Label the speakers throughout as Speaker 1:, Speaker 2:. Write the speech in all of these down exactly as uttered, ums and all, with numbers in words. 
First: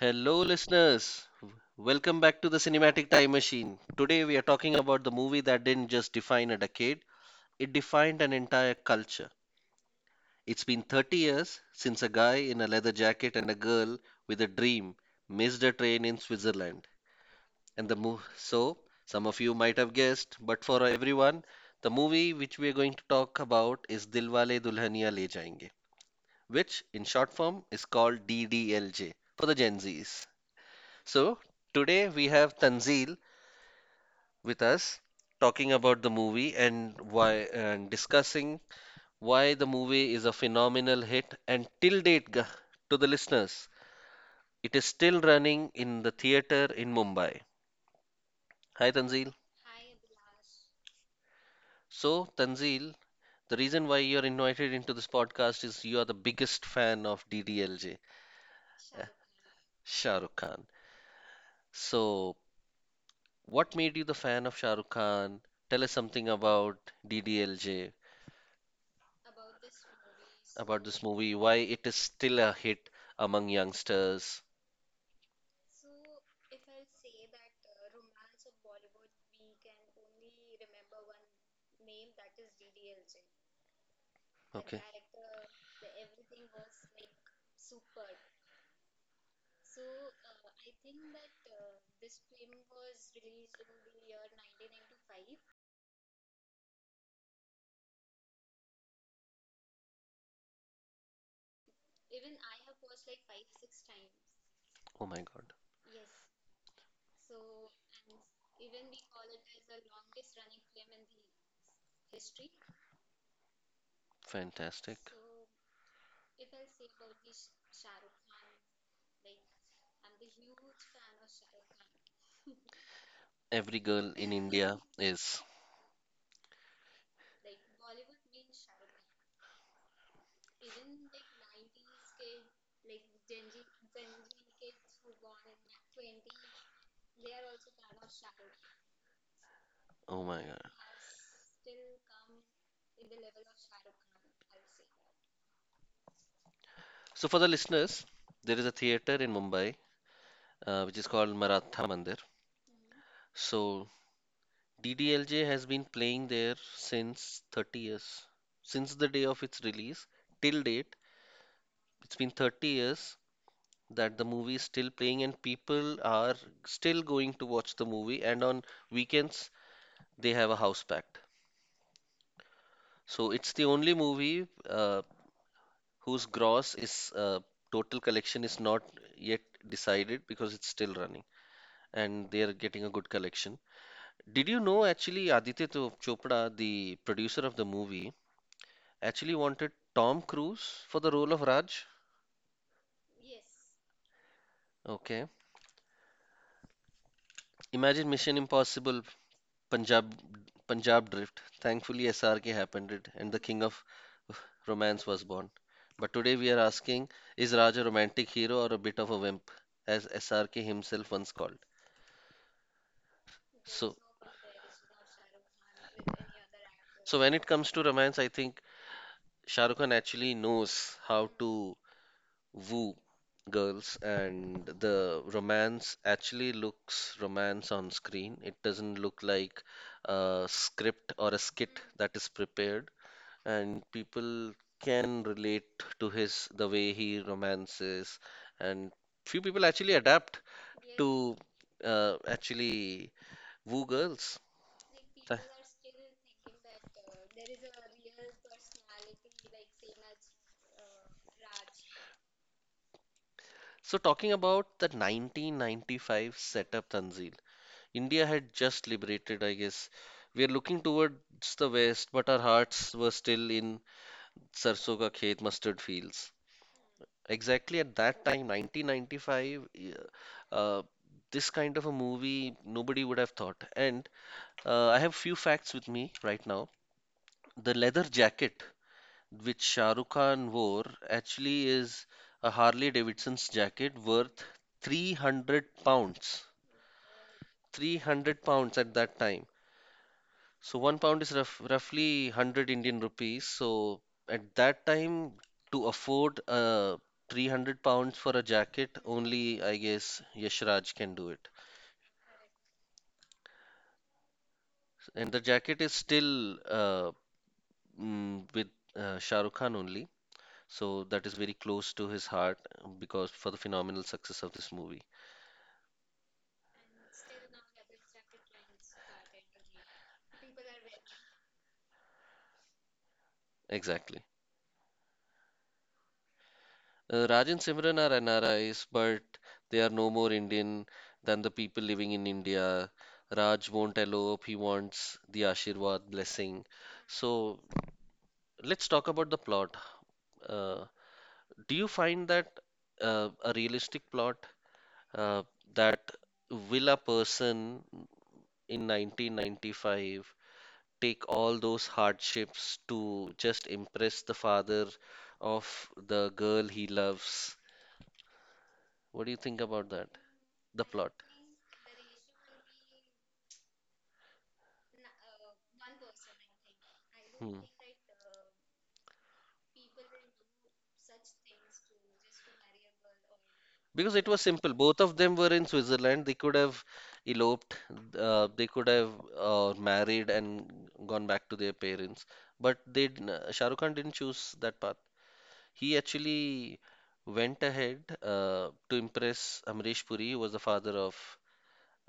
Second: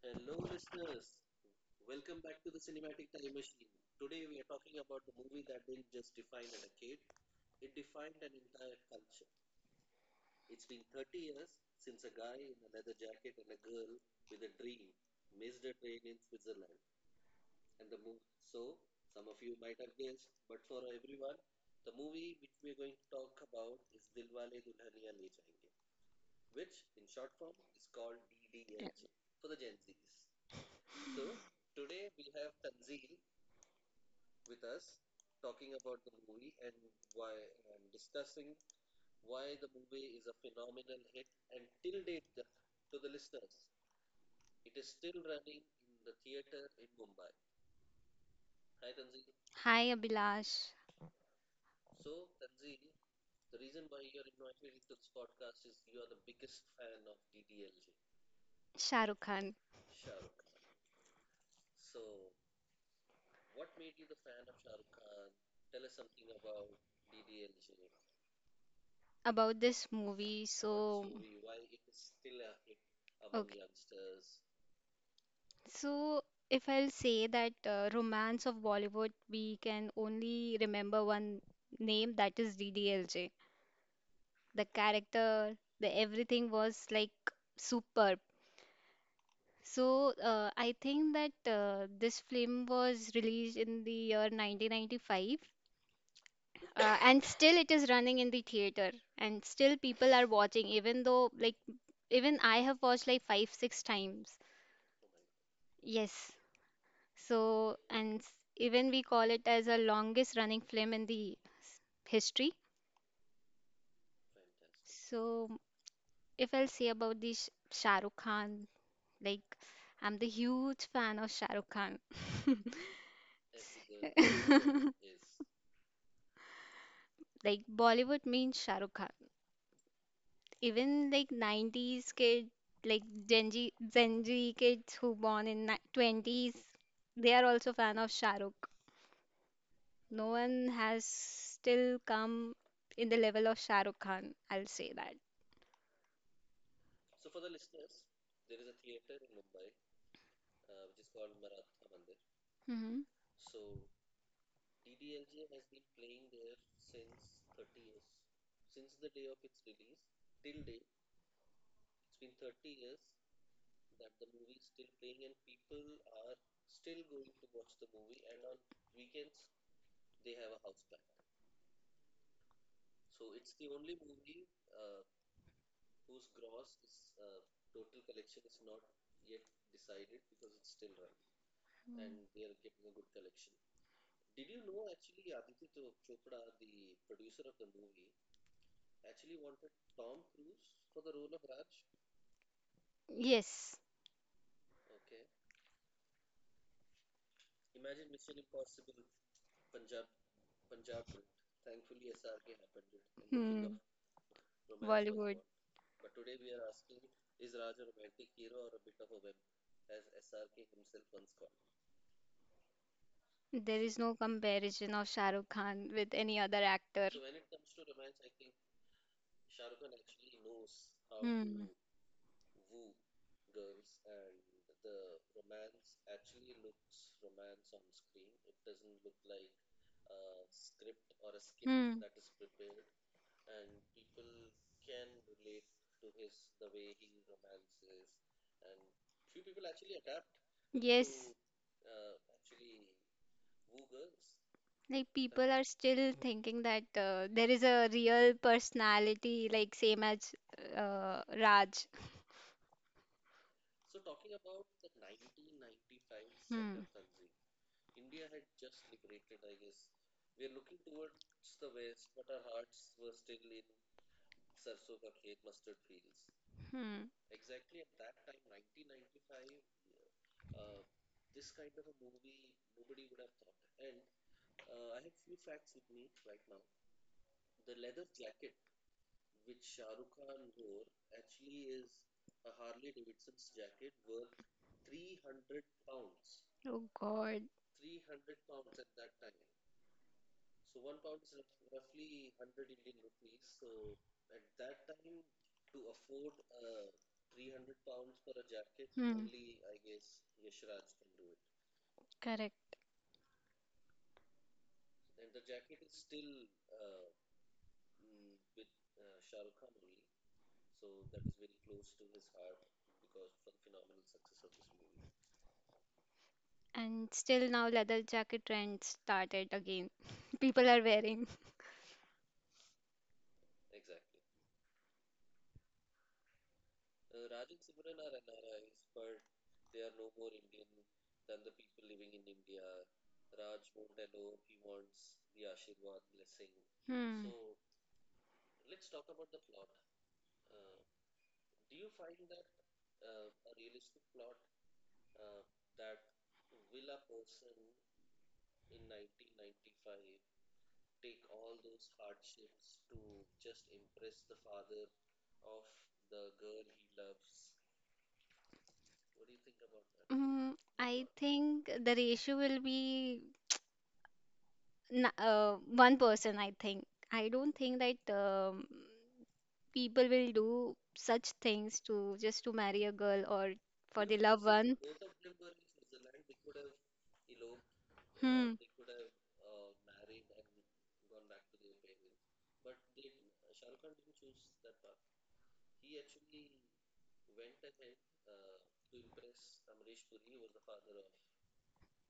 Speaker 1: Hello, listeners. Welcome back to the Cinematic Time Machine. Today, we are talking about the movie that didn't just define a decade, it defined an entire culture. It's been thirty years since a guy in a leather jacket and a girl with a dream missed a train in Switzerland. And the move, so some of you might have guessed, but for everyone, the movie which we are going to talk about is Dilwale Dulhania Le Jayenge, which in short form is called D D L J for the Gen Zs. So, Today we have Tanzeel with us talking about the movie and why and discussing why the movie is a phenomenal hit and till date g- to the listeners it is still running in the theater in Mumbai. Hi Tanzeel.
Speaker 2: Hi Abhilash.
Speaker 1: So, Tanzeel, the reason why you're invited into this podcast is you are the biggest fan of D D L J,
Speaker 2: Shah
Speaker 1: uh,
Speaker 2: Rukh Khan.
Speaker 1: Shah Rukh Khan. So, what made you the fan of Shah Rukh Khan? Tell us something about D D L J,
Speaker 2: About this movie.
Speaker 1: about this
Speaker 2: so
Speaker 1: movie, why it is still a hit among
Speaker 2: okay.
Speaker 1: youngsters.
Speaker 2: So if I'll say that uh, romance of Bollywood, we can only remember one name, that is D D L J. The
Speaker 1: Okay.
Speaker 2: character, the everything was like superb. So uh, I think that uh, this film was released in the year nineteen ninety-five, uh, and still it is running in the theater, and still people are watching, even though, like, even I have watched like five, six times.
Speaker 1: Oh my God.
Speaker 2: Yes. So and s- even we call it as a longest running film in the s- history.
Speaker 1: Fantastic.
Speaker 2: So if I'll say about the Sh- Shah Rukh Khan, like, I'm the huge fan of Shah Rukh Khan.
Speaker 1: Every girl in India is.
Speaker 2: Like Bollywood means Shah Rukh. Even like nineties kids, like, gen z gen z kids who born in ni- twenties, they are also fan of Shah Rukh.
Speaker 1: Oh
Speaker 2: No
Speaker 1: my God.
Speaker 2: one has still come in the level of Shah Rukh Khan, I'll say that.
Speaker 1: So for the listeners, there is a theater in Mumbai uh, which is called Maratha Mandir.
Speaker 2: Hmm.
Speaker 1: So D D L J has been playing there since thirty years. Since the day of its release till date, it's been thirty years that the movie is still playing and people are still going to watch the movie. And on weekends, they have a house packed. So it's the only movie uh, whose gross is uh, total collection is not yet decided because it's still running and they are getting a good collection. Did you know actually Aditya Cho- Chopra, the producer of the movie, actually wanted Tom Cruise for the role of Raj?
Speaker 2: Yes.
Speaker 1: Okay. Imagine Mission Impossible Punjab Punjab Drift. Thankfully, S R K happened it, and the king
Speaker 2: Hmm.
Speaker 1: of romance was
Speaker 2: Bollywood.
Speaker 1: born. But today we are asking, is Raj a romantic hero or a bit of a wimp, as S R K himself once called?
Speaker 2: There is
Speaker 1: So,
Speaker 2: no comparison of Shah Rukh Khan with any other actor.
Speaker 1: so when it comes to romance, I think Shah Rukh Khan actually knows how
Speaker 2: Hmm.
Speaker 1: to woo girls, and the romance actually looks romance on screen. It doesn't look like a script or a skit
Speaker 2: Hmm.
Speaker 1: that is prepared. And people can relate to his the way he romances, and few people actually adapt to
Speaker 2: Yes.
Speaker 1: uh, actually woo girls.
Speaker 2: Like
Speaker 1: Th-
Speaker 2: people are still thinking that uh, there is a real personality, like same as uh, Raj.
Speaker 1: So talking about the nineteen ninety-five
Speaker 2: Hmm.
Speaker 1: setup, Tanzil, India had just liberated, I guess. We are looking towards the West, but our hearts were still in सरसों का खेत mustard fields.
Speaker 2: Hmm.
Speaker 1: Exactly at that time, nineteen ninety-five, y- uh, uh, this kind of a movie nobody would have thought. And uh, I have few facts with me right now. The leather jacket which Shah Rukh Khan wore actually is a Harley Davidson's jacket worth three hundred pounds.
Speaker 2: Oh God.
Speaker 1: three hundred pounds at that time. So one pound is rough, roughly one hundred Indian rupees. So at that time, to afford uh, three hundred pounds for a jacket,
Speaker 2: Hmm.
Speaker 1: only I guess Yashraj can do it.
Speaker 2: Correct.
Speaker 1: And the jacket is still uh, mm, with uh, Shah Rukh Khan only. So that is very close to his heart because for the phenomenal success of this movie.
Speaker 2: And still now leather jacket trend started again. People are wearing.
Speaker 1: Exactly. Uh, Raj and Simran are N R Is, but they are no more Indian than the people living in India. Raj won't elope, he wants the Ashirwad blessing.
Speaker 2: Hmm.
Speaker 1: So let's talk about the plot. Uh, do you find that uh, a realistic plot uh, that will a person in nineteen ninety-five take all those hardships to just impress the father of the girl he loves? What do you think about that?
Speaker 2: Mm,
Speaker 1: The
Speaker 2: I
Speaker 1: plot.
Speaker 2: think the ratio will be n- uh, one person, I think. I don't
Speaker 1: Hmm.
Speaker 2: think that um, people will do such things to just to marry a girl or for the
Speaker 1: Because it was
Speaker 2: loved one.
Speaker 1: simple. Both of them were in Switzerland. They could have eloped, uh,
Speaker 2: Hmm.
Speaker 1: they could have uh, married and gone back to their parents. But they didn't, uh, Shah Rukh Khan didn't choose that path. He actually went ahead uh, to impress Amrish Puri, who was the father of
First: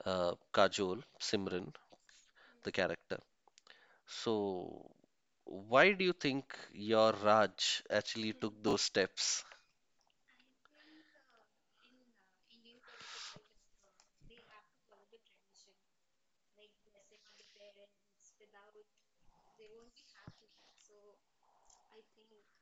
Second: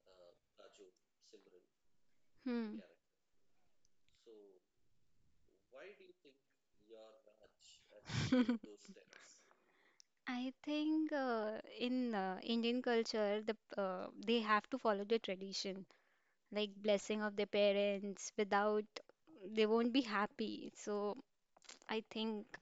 Speaker 1: uh, Kajol, Simran, the
Speaker 2: Hmm.
Speaker 1: character. So, why do you think your Raj actually took those steps?
Speaker 2: I think uh, in uh, Indian culture, the uh, they have to follow the tradition, like blessing of their parents. Without, they won't be happy. So I think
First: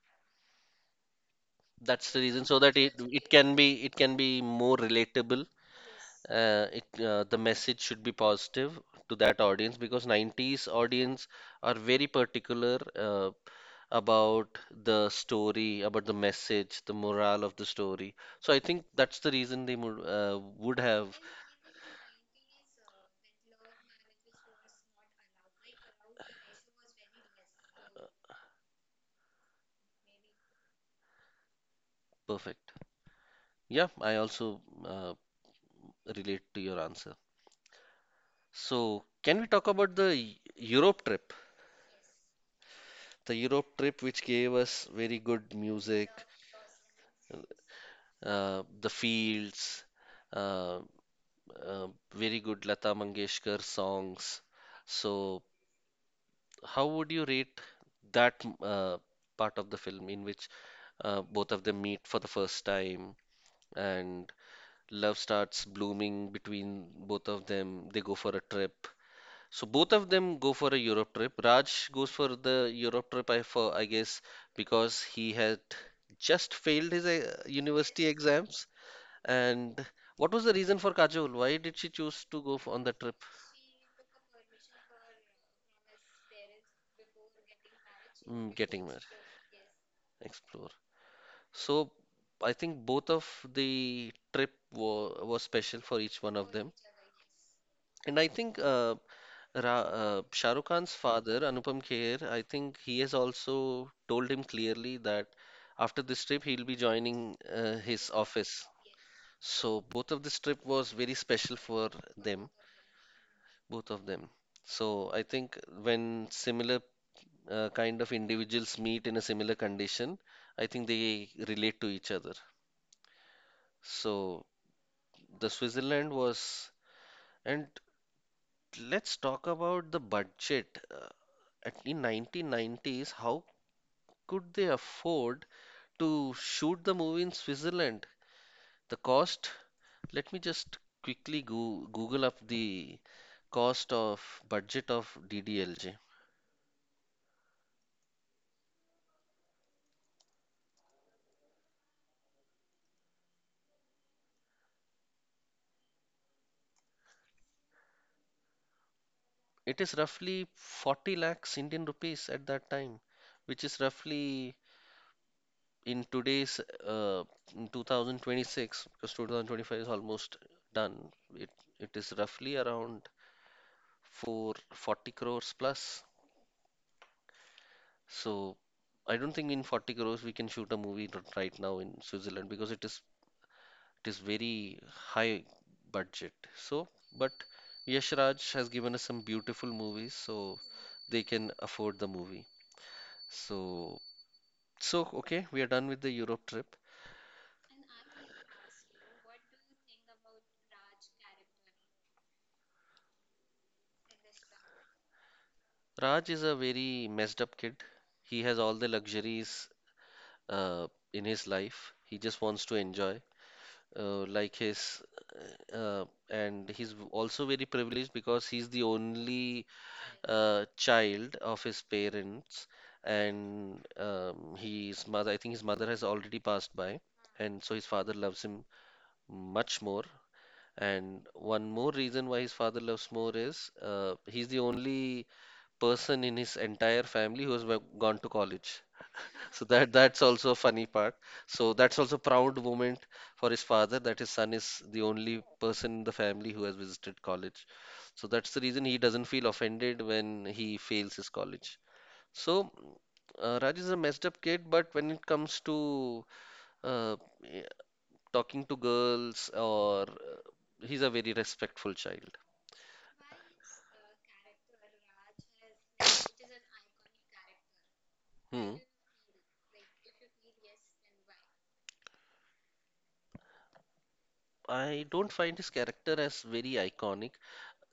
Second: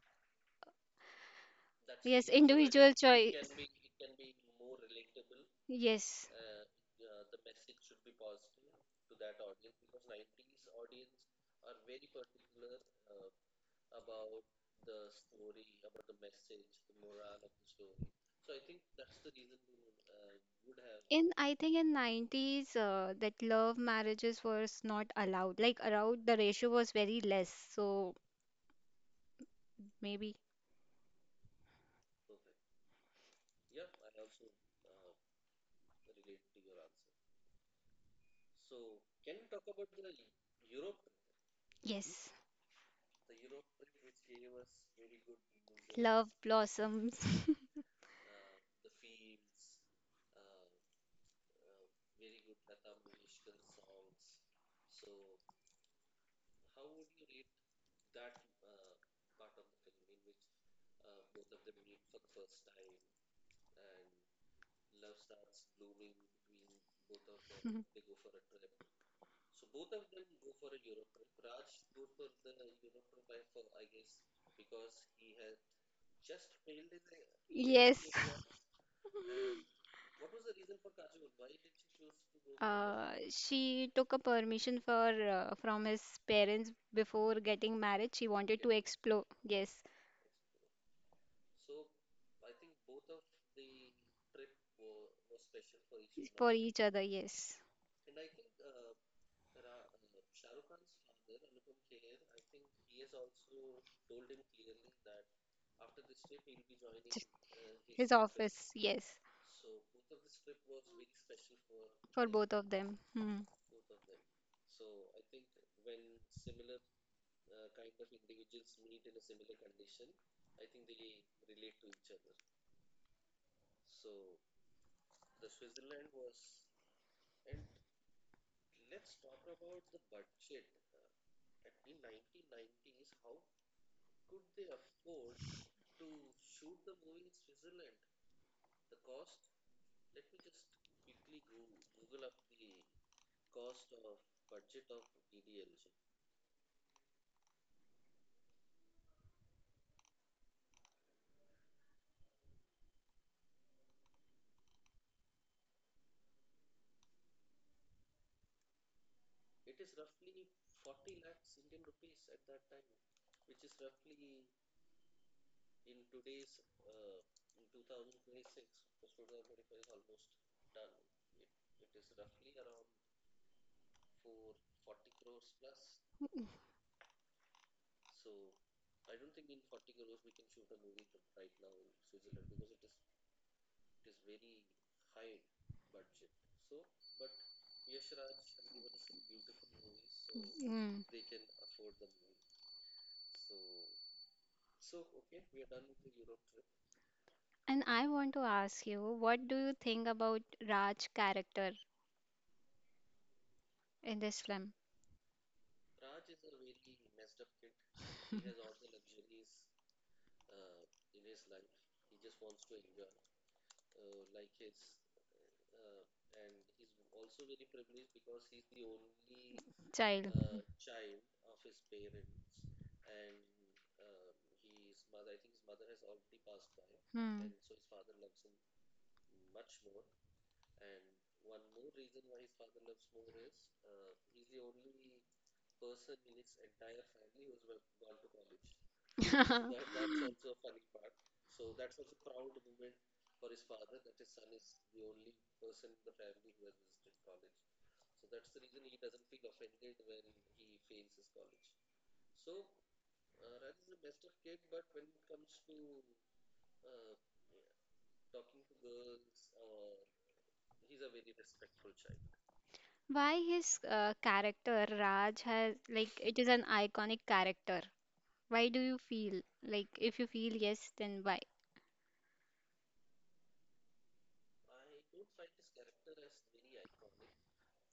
Speaker 1: That's the
Speaker 2: yes,
Speaker 1: reason so that it
Speaker 2: individual
Speaker 1: it
Speaker 2: choice.
Speaker 1: can be it can be more relatable.
Speaker 2: Yes.
Speaker 1: Uh, it uh, The message should be positive to that audience because nineties audience are very particular uh, about the story, about the message, the morale of the story. So I think that's the reason they would uh, would have.
Speaker 2: In, I think in nineties, uh, that love marriages was not allowed. Like around the ratio was very less. So maybe
Speaker 1: Perfect. Yeah, I also uh, relate to your answer. So, can we talk about the Eu- Europe trip?
Speaker 2: yes.
Speaker 1: The Europe trip, which gave us very good music,
Speaker 2: Love blossoms.
Speaker 1: uh, the fields, uh, uh, very good Lata Mangeshkar songs. So, how would you rate that m- uh, part of the film in which uh, both of them meet for the first time and love starts blooming between both of them? They go for a trip. So both of them go for a Europe trip. Raj goes for the Europe trip, I for I guess because he had just failed his uh,
Speaker 2: Yes.
Speaker 1: university exams. And what was the reason for Kajol? Why did she choose to go for, on the
Speaker 2: Uh,
Speaker 1: trip?
Speaker 2: she took a permission for uh, from his parents before getting married. She
Speaker 1: Mm,
Speaker 2: wanted to
Speaker 1: getting married,
Speaker 2: explore. Yes.
Speaker 1: explore. So I think both of the trip wa was special for each one of
Speaker 2: For
Speaker 1: them.
Speaker 2: each other, yes.
Speaker 1: And I think uh, Ra uh, Shah Rukh Khan's father, Anupam Kher, I think he has also told him clearly that after this trip he'll be
Speaker 2: Ch-
Speaker 1: joining uh, his
Speaker 2: His
Speaker 1: office.
Speaker 2: office, yes.
Speaker 1: So both of this trip was very special for
Speaker 2: For
Speaker 1: them,
Speaker 2: both of them. Hmm.
Speaker 1: both of them. So I think when similar uh, kind of individuals meet in a similar condition, I think they relate to each other. So the Switzerland was, and let's talk about the budget. Uh, at in nineteen nineties, how could they afford to shoot the movie in Switzerland? The cost, let me just quickly go, Google up the cost of budget of D D L J. It is roughly forty lakhs Indian rupees at that time, which is roughly in today's uh, in twenty twenty-six because two thousand twenty-five is almost done. It it is roughly around four hundred forty crores plus. So I don't think in forty crores we can shoot a movie r- right now in Switzerland because it is it is very high budget. So, but Yash Raj has given us some beautiful movies, so
Speaker 2: Mm.
Speaker 1: they can afford the movie. So, so okay, we are done with the Europe trip.
Speaker 2: And I want to ask you, what do you think about Raj character in this film?
Speaker 1: Raj is a very messed up kid. He has all the luxuries uh, in his life. He just wants to enjoy. Uh, like his uh, and he's also very privileged because he's the only
Speaker 2: Child.
Speaker 1: uh, child of his parents and um, his mother I think his mother has already passed by,
Speaker 2: Hmm.
Speaker 1: and so his father loves him much more, and one more reason why his father loves more is uh, he's the only person in his entire family who has wa- gone to college, so that that's also a funny part. So that's also proud moment for his father that his son is the only person in the family who has visited college. So that's the reason he doesn't feel offended when he fails his college. So uh, Raj is a messed up kid, but when it comes to uh, eh, talking to girls or uh, he's a very respectful child.
Speaker 2: Why his uh, character Raj has, like, it is an iconic character. Why
Speaker 1: Hmm.
Speaker 2: do you feel, like, if you feel yes, then why?
Speaker 1: I don't find his character as very iconic.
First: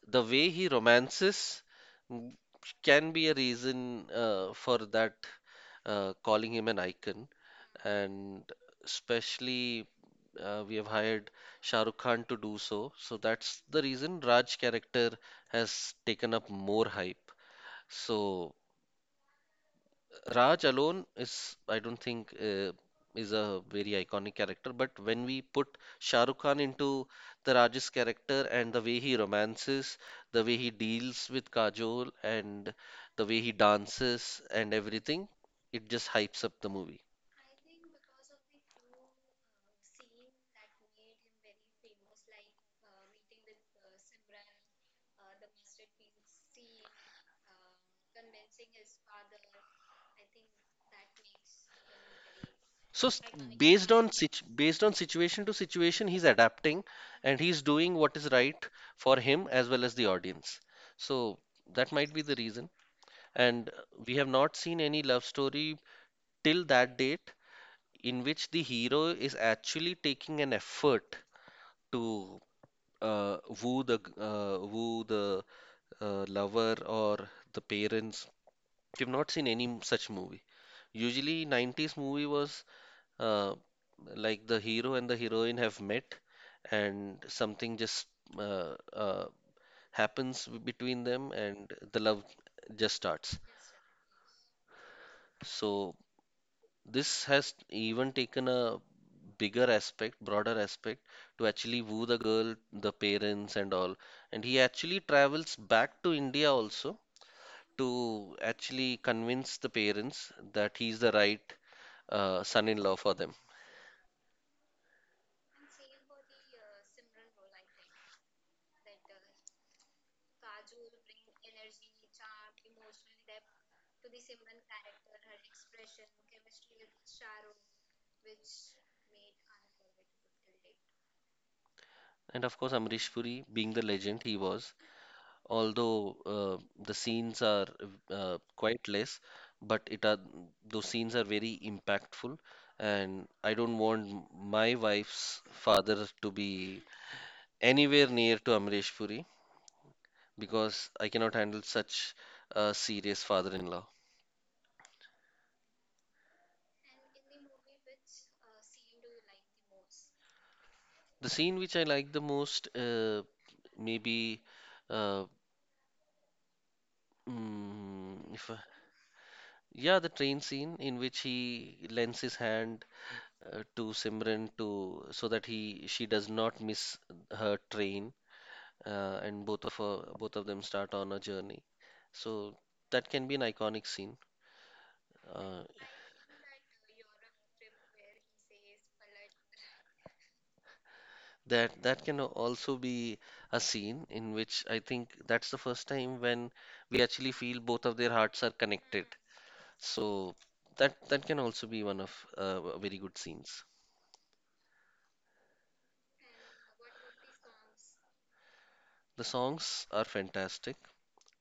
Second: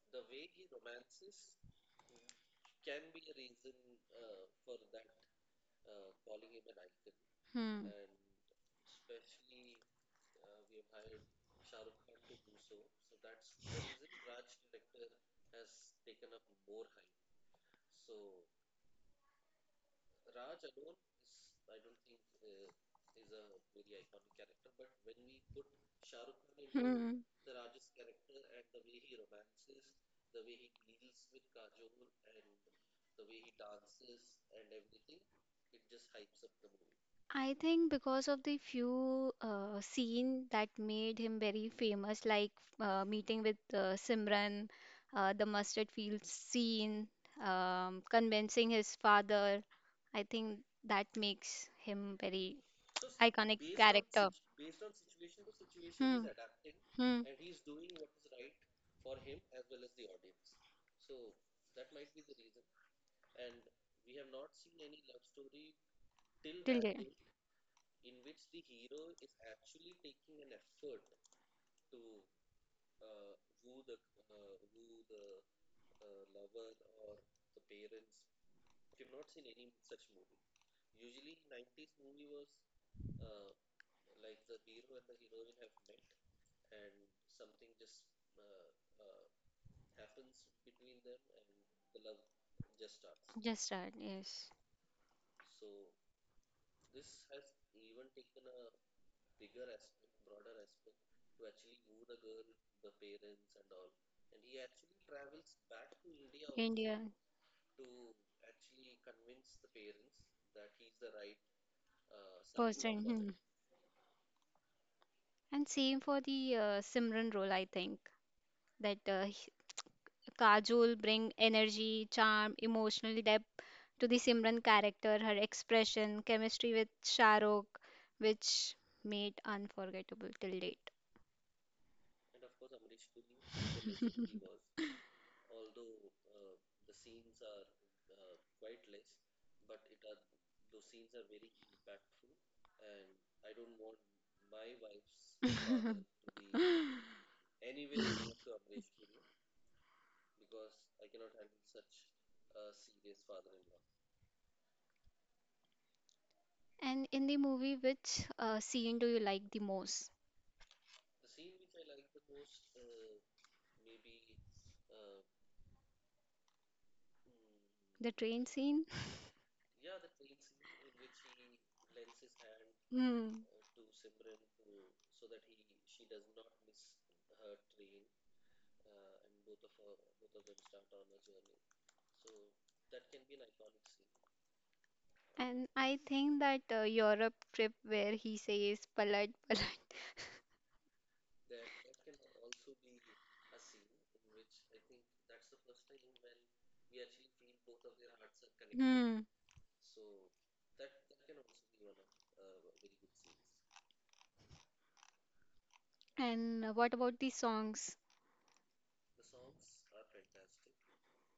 Speaker 1: The way he romances mm, can be a reason uh, for that uh, calling him an icon, and especially uh, we have hired Shah Rukh Khan to do so, so that's the reason Raj character has taken up more hype, so Raj alone is, I don't think, uh, is a very iconic character. But when we put Shah Rukh Khan into
Speaker 2: Hmm.
Speaker 1: the Raj's character and the way he romances, the way he deals with Kajol, and the way he dances and everything, it just hypes up the movie.
Speaker 2: I think because of the few uh, scene that made him very famous, like uh, meeting with uh, Simran, uh, the mustard field scene, um, convincing his father. I think that makes him very
Speaker 1: So s-
Speaker 2: iconic
Speaker 1: Based on
Speaker 2: character.
Speaker 1: situ based on situation to situation, he's
Speaker 2: Hmm.
Speaker 1: adapting
Speaker 2: Hmm.
Speaker 1: and he's doing what is right for him as well as the audience. So that might be the reason. And uh, we have not seen any love story till
Speaker 2: Till
Speaker 1: that
Speaker 2: date.
Speaker 1: date in which the hero is actually taking an effort to uh, woo the g- uh, woo the uh, lover or the parents. We've not seen any m- such movie. Usually, nineties movie was uh, like the hero and the heroine have met, and something just uh, uh, happens w- between them, and the love just starts.
Speaker 2: Just start. Yes.
Speaker 1: So this has even taken a bigger aspect, broader aspect to actually woo the girl, the parents, and all. And he actually travels back to India also
Speaker 2: India
Speaker 1: to actually convince the parents that he's the right uh, son-in-law
Speaker 2: person.
Speaker 1: for
Speaker 2: Hmm.
Speaker 1: them.
Speaker 2: And same for the uh, Simran role, I think that uh, Kajol bring energy, charm, emotional depth to the Simran character, her expression, chemistry with Shahrukh, which made unforgettable till date.
Speaker 1: And of course, Amrish Puri, being the legend he was, although uh, the scenes are uh, quite less, but it are those scenes are very impactful, and I don't want m- my wife's father to be anywhere near to Amrish Puri because I cannot handle such a serious father-in-law.
Speaker 2: And in the movie, which uh, scene do you like the most?
Speaker 1: The scene which I like the most, uh, maybe, uh,
Speaker 2: The
Speaker 1: mm,
Speaker 2: train
Speaker 1: if I-
Speaker 2: scene?
Speaker 1: yeah, the train scene in which he lends his hand
Speaker 2: Hmm.
Speaker 1: uh, to Simran to so that he she does not miss her train, uh, and both of her, both of them start on a journey. So that can be an iconic scene. Uh,
Speaker 2: And I think that uh, Europe trip where he says palat palat.
Speaker 1: that that can also be a scene in which I think that's the first time when we actually feel both of their hearts are connected.
Speaker 2: Hmm.
Speaker 1: So that that can also be one of uh, very good scenes.
Speaker 2: And uh, what about the songs?
Speaker 1: The songs are fantastic,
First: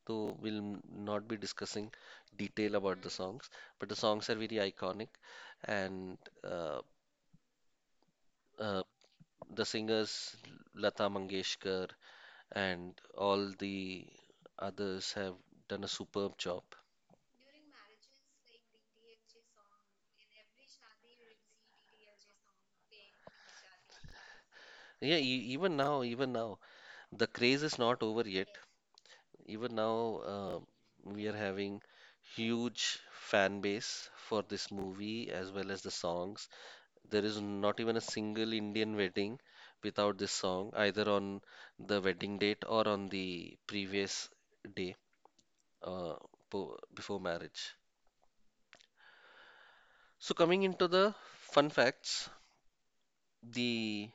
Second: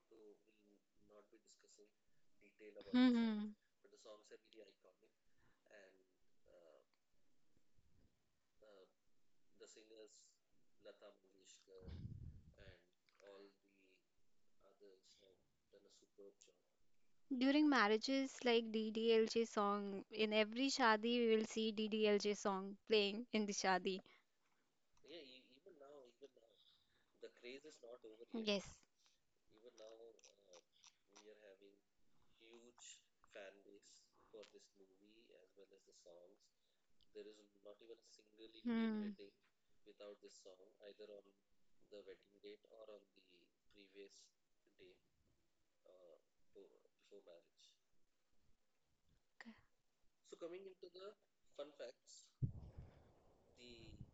Speaker 1: so we'll n- not be discussing detail about the songs, but the songs are very iconic, and uh, uh, the singers Lata Mangeshkar and all the others have done a superb job.
Speaker 2: During marriages, like, D D L J song, in every shadi we will see D D L J song playing in the shadi.
Speaker 1: Yeah, e even now, even now, the craze is not over yet.
Speaker 2: Yes.
Speaker 1: Even now, uh, we are having huge fan base for this movie as well as the songs. There is not even a single Indian
Speaker 2: Hmm.
Speaker 1: wedding without this song, either on the wedding date or on the previous day, uh, po- before marriage.
Speaker 2: K-
Speaker 1: So coming into the fun facts, the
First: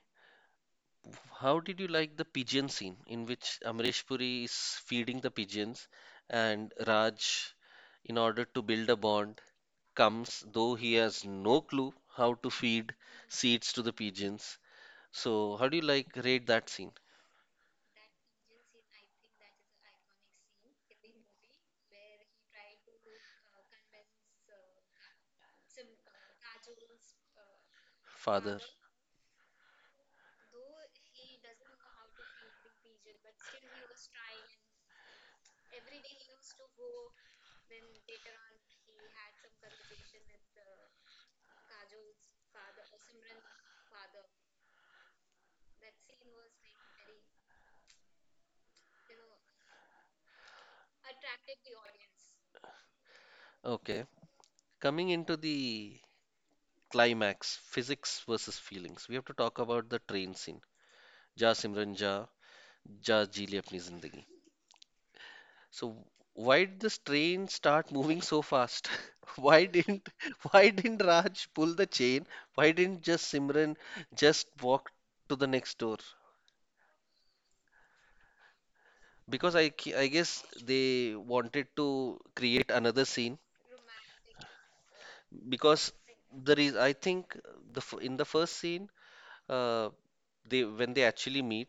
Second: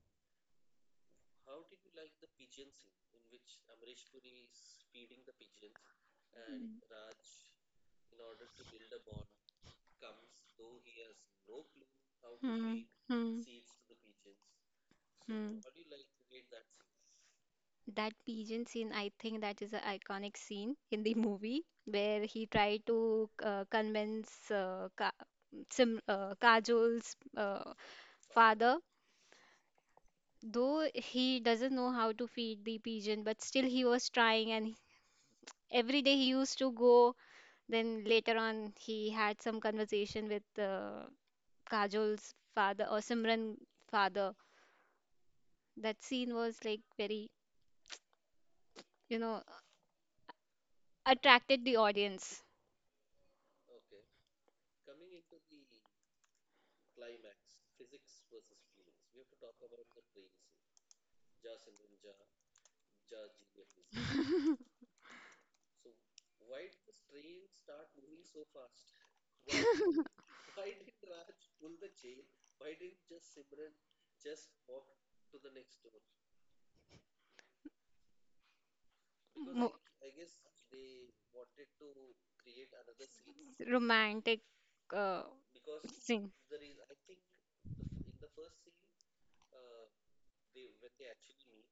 Speaker 1: how did you like the pigeon scene in which Amresh Puri is feeding the pigeons and Raj, in order to build a bond, comes though he has no clue how to
Speaker 2: Hmm.
Speaker 1: feed
Speaker 2: Hmm.
Speaker 1: seeds to the pigeons.
Speaker 2: Hmm.
Speaker 1: So how do you like rate that scene?
Speaker 2: That pigeon scene, I think that is an iconic scene in the movie where he tried to uh, convince uh, Ka Sim uh, Kajol's uh,
Speaker 1: Father.
Speaker 2: father. Though he doesn't know how to feed the pigeon, but still he was trying, and every day he used to go. Then later on, he had some conversation with uh, Kajol's father or Simran's father. That scene was like very, you know, attracted the audience.
Speaker 1: Okay. Coming into the climax, physics versus feelings. We have to talk about the train scene. Ja Simran Ja, Ja Ji Le Apni Zindagi. So why did this train start moving so fast? Why didn't, why didn't Raj pull the chain? Why didn't just Simran just walk to the next door? Because
Speaker 2: Mo-
Speaker 1: I ki- I guess they wanted to create another scene,
Speaker 2: Romantic uh,
Speaker 1: because
Speaker 2: scene.
Speaker 1: there is, I think, the f- in the first scene, uh, they, when they actually meet,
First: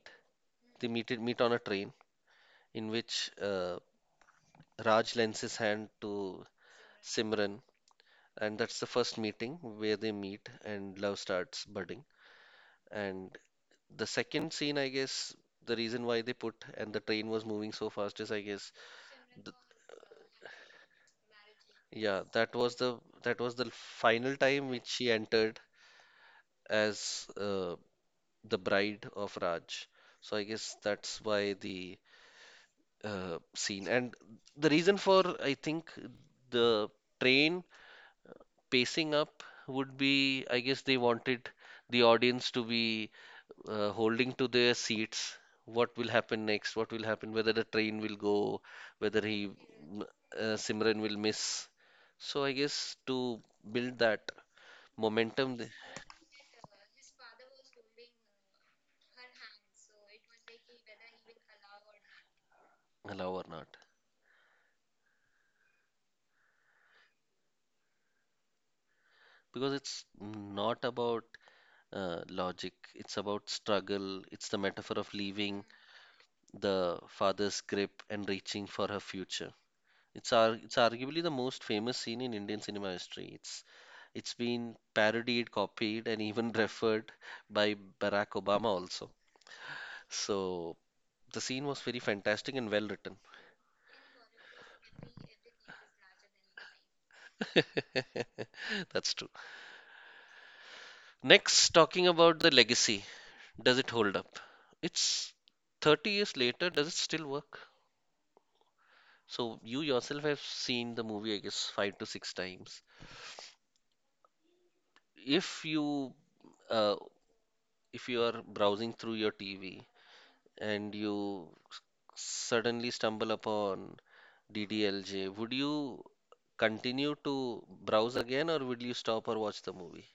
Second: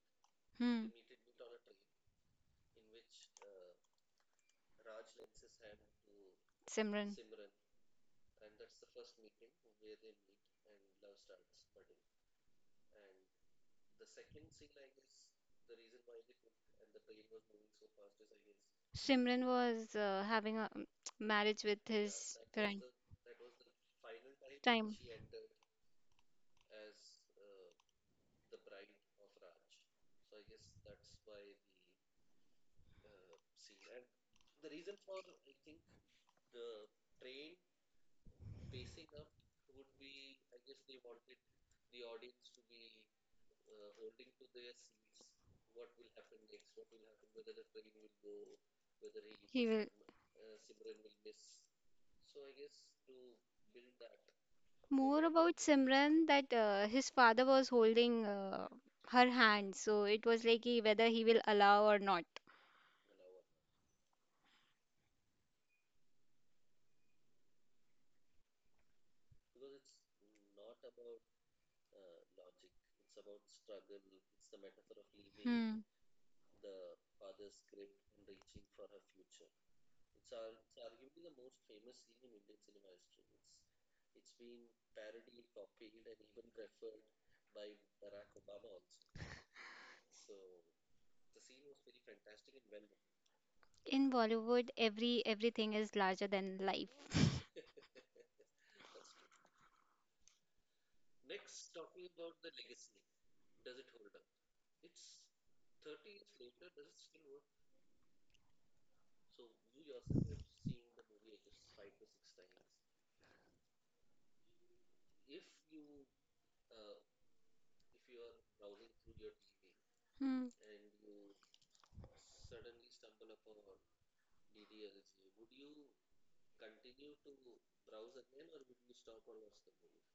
Speaker 1: they
Speaker 2: Hmm.
Speaker 1: meet meet on a train in which uh, Raj lends his hand to
Speaker 2: Simran.
Speaker 1: Simran, and that's the first meeting where they meet and love starts budding. And the second scene, I guess, the reason why they put and the train was moving so fast is, I guess,
Speaker 2: Simran
Speaker 1: th
Speaker 2: was uh, having a um, marriage with
Speaker 1: yeah,
Speaker 2: his
Speaker 1: that was
Speaker 2: friend.
Speaker 1: the, that was the final time which
Speaker 2: Time.
Speaker 1: she entered as uh, the bride of Raj. So I guess that's why the uh, scene. And the reason for, I think, the train pacing up would be, I guess, they wanted the audience to be uh, holding to their seats. What will happen next? What will happen? Whether the train will go, whether he,
Speaker 2: He will.
Speaker 1: m- uh, Simran will miss. So I guess to build that
Speaker 2: More
Speaker 1: momentum,
Speaker 2: about
Speaker 1: they
Speaker 2: Simran that uh, his father was holding uh, her hand, so it was like he, whether he will allow or not.
Speaker 1: allow or not, because it's not about uh, logic. It's about struggle. It's the metaphor of leaving
Speaker 2: Hmm.
Speaker 1: the father's grip and reaching for her future. It's ar- it's arguably the most famous scene in Indian cinema history. It's it's been parodied, copied, and even referred by Barack Obama also. So the scene was very fantastic and well written.
Speaker 2: In Bollywood, every everything is larger than life.
Speaker 1: That's true. Next, talking about the legacy, does it hold up? It's thirty years later, does it still work? So you yourself have seen the movie, I guess, five to six times. If you, uh, if you are browsing through your T V
Speaker 2: Hmm.
Speaker 1: and you suddenly stumble upon D D L J, would you continue to browse again or would you stop or watch the movie?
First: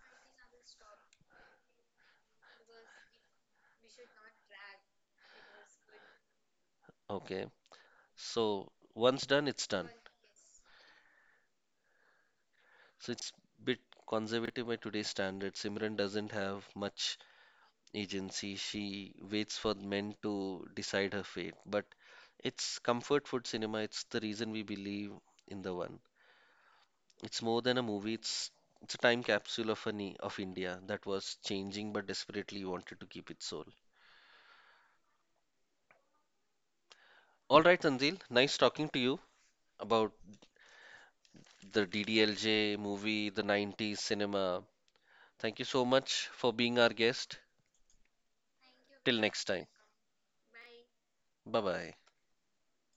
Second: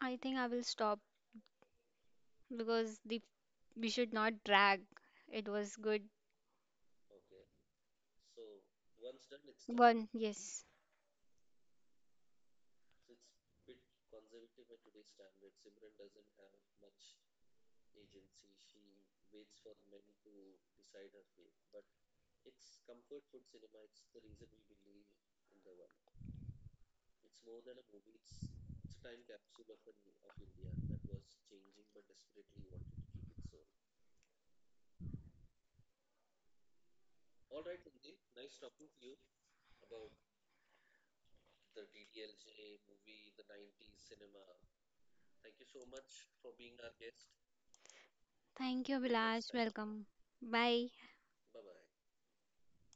Speaker 2: I think I will stop because the we should not drag. It was good
Speaker 1: Okay, so once done, it's done.
Speaker 2: one. Yes.
Speaker 1: So it's bit conservative by today's standards. Simran doesn't have much agency. She waits for men to decide her fate. But it's comfort food cinema. It's the reason we believe in the one. It's more than a movie, it's it's a time capsule of an, of India that was changing but desperately wanted to keep its soul. All right, Tanzil, nice talking to you about the D D L J movie, the nineties cinema. Thank you so much for being our guest.
Speaker 2: Thank you,
Speaker 1: Till next
Speaker 2: Vilas.
Speaker 1: time.
Speaker 2: Welcome. Bye.
Speaker 1: Bye bye.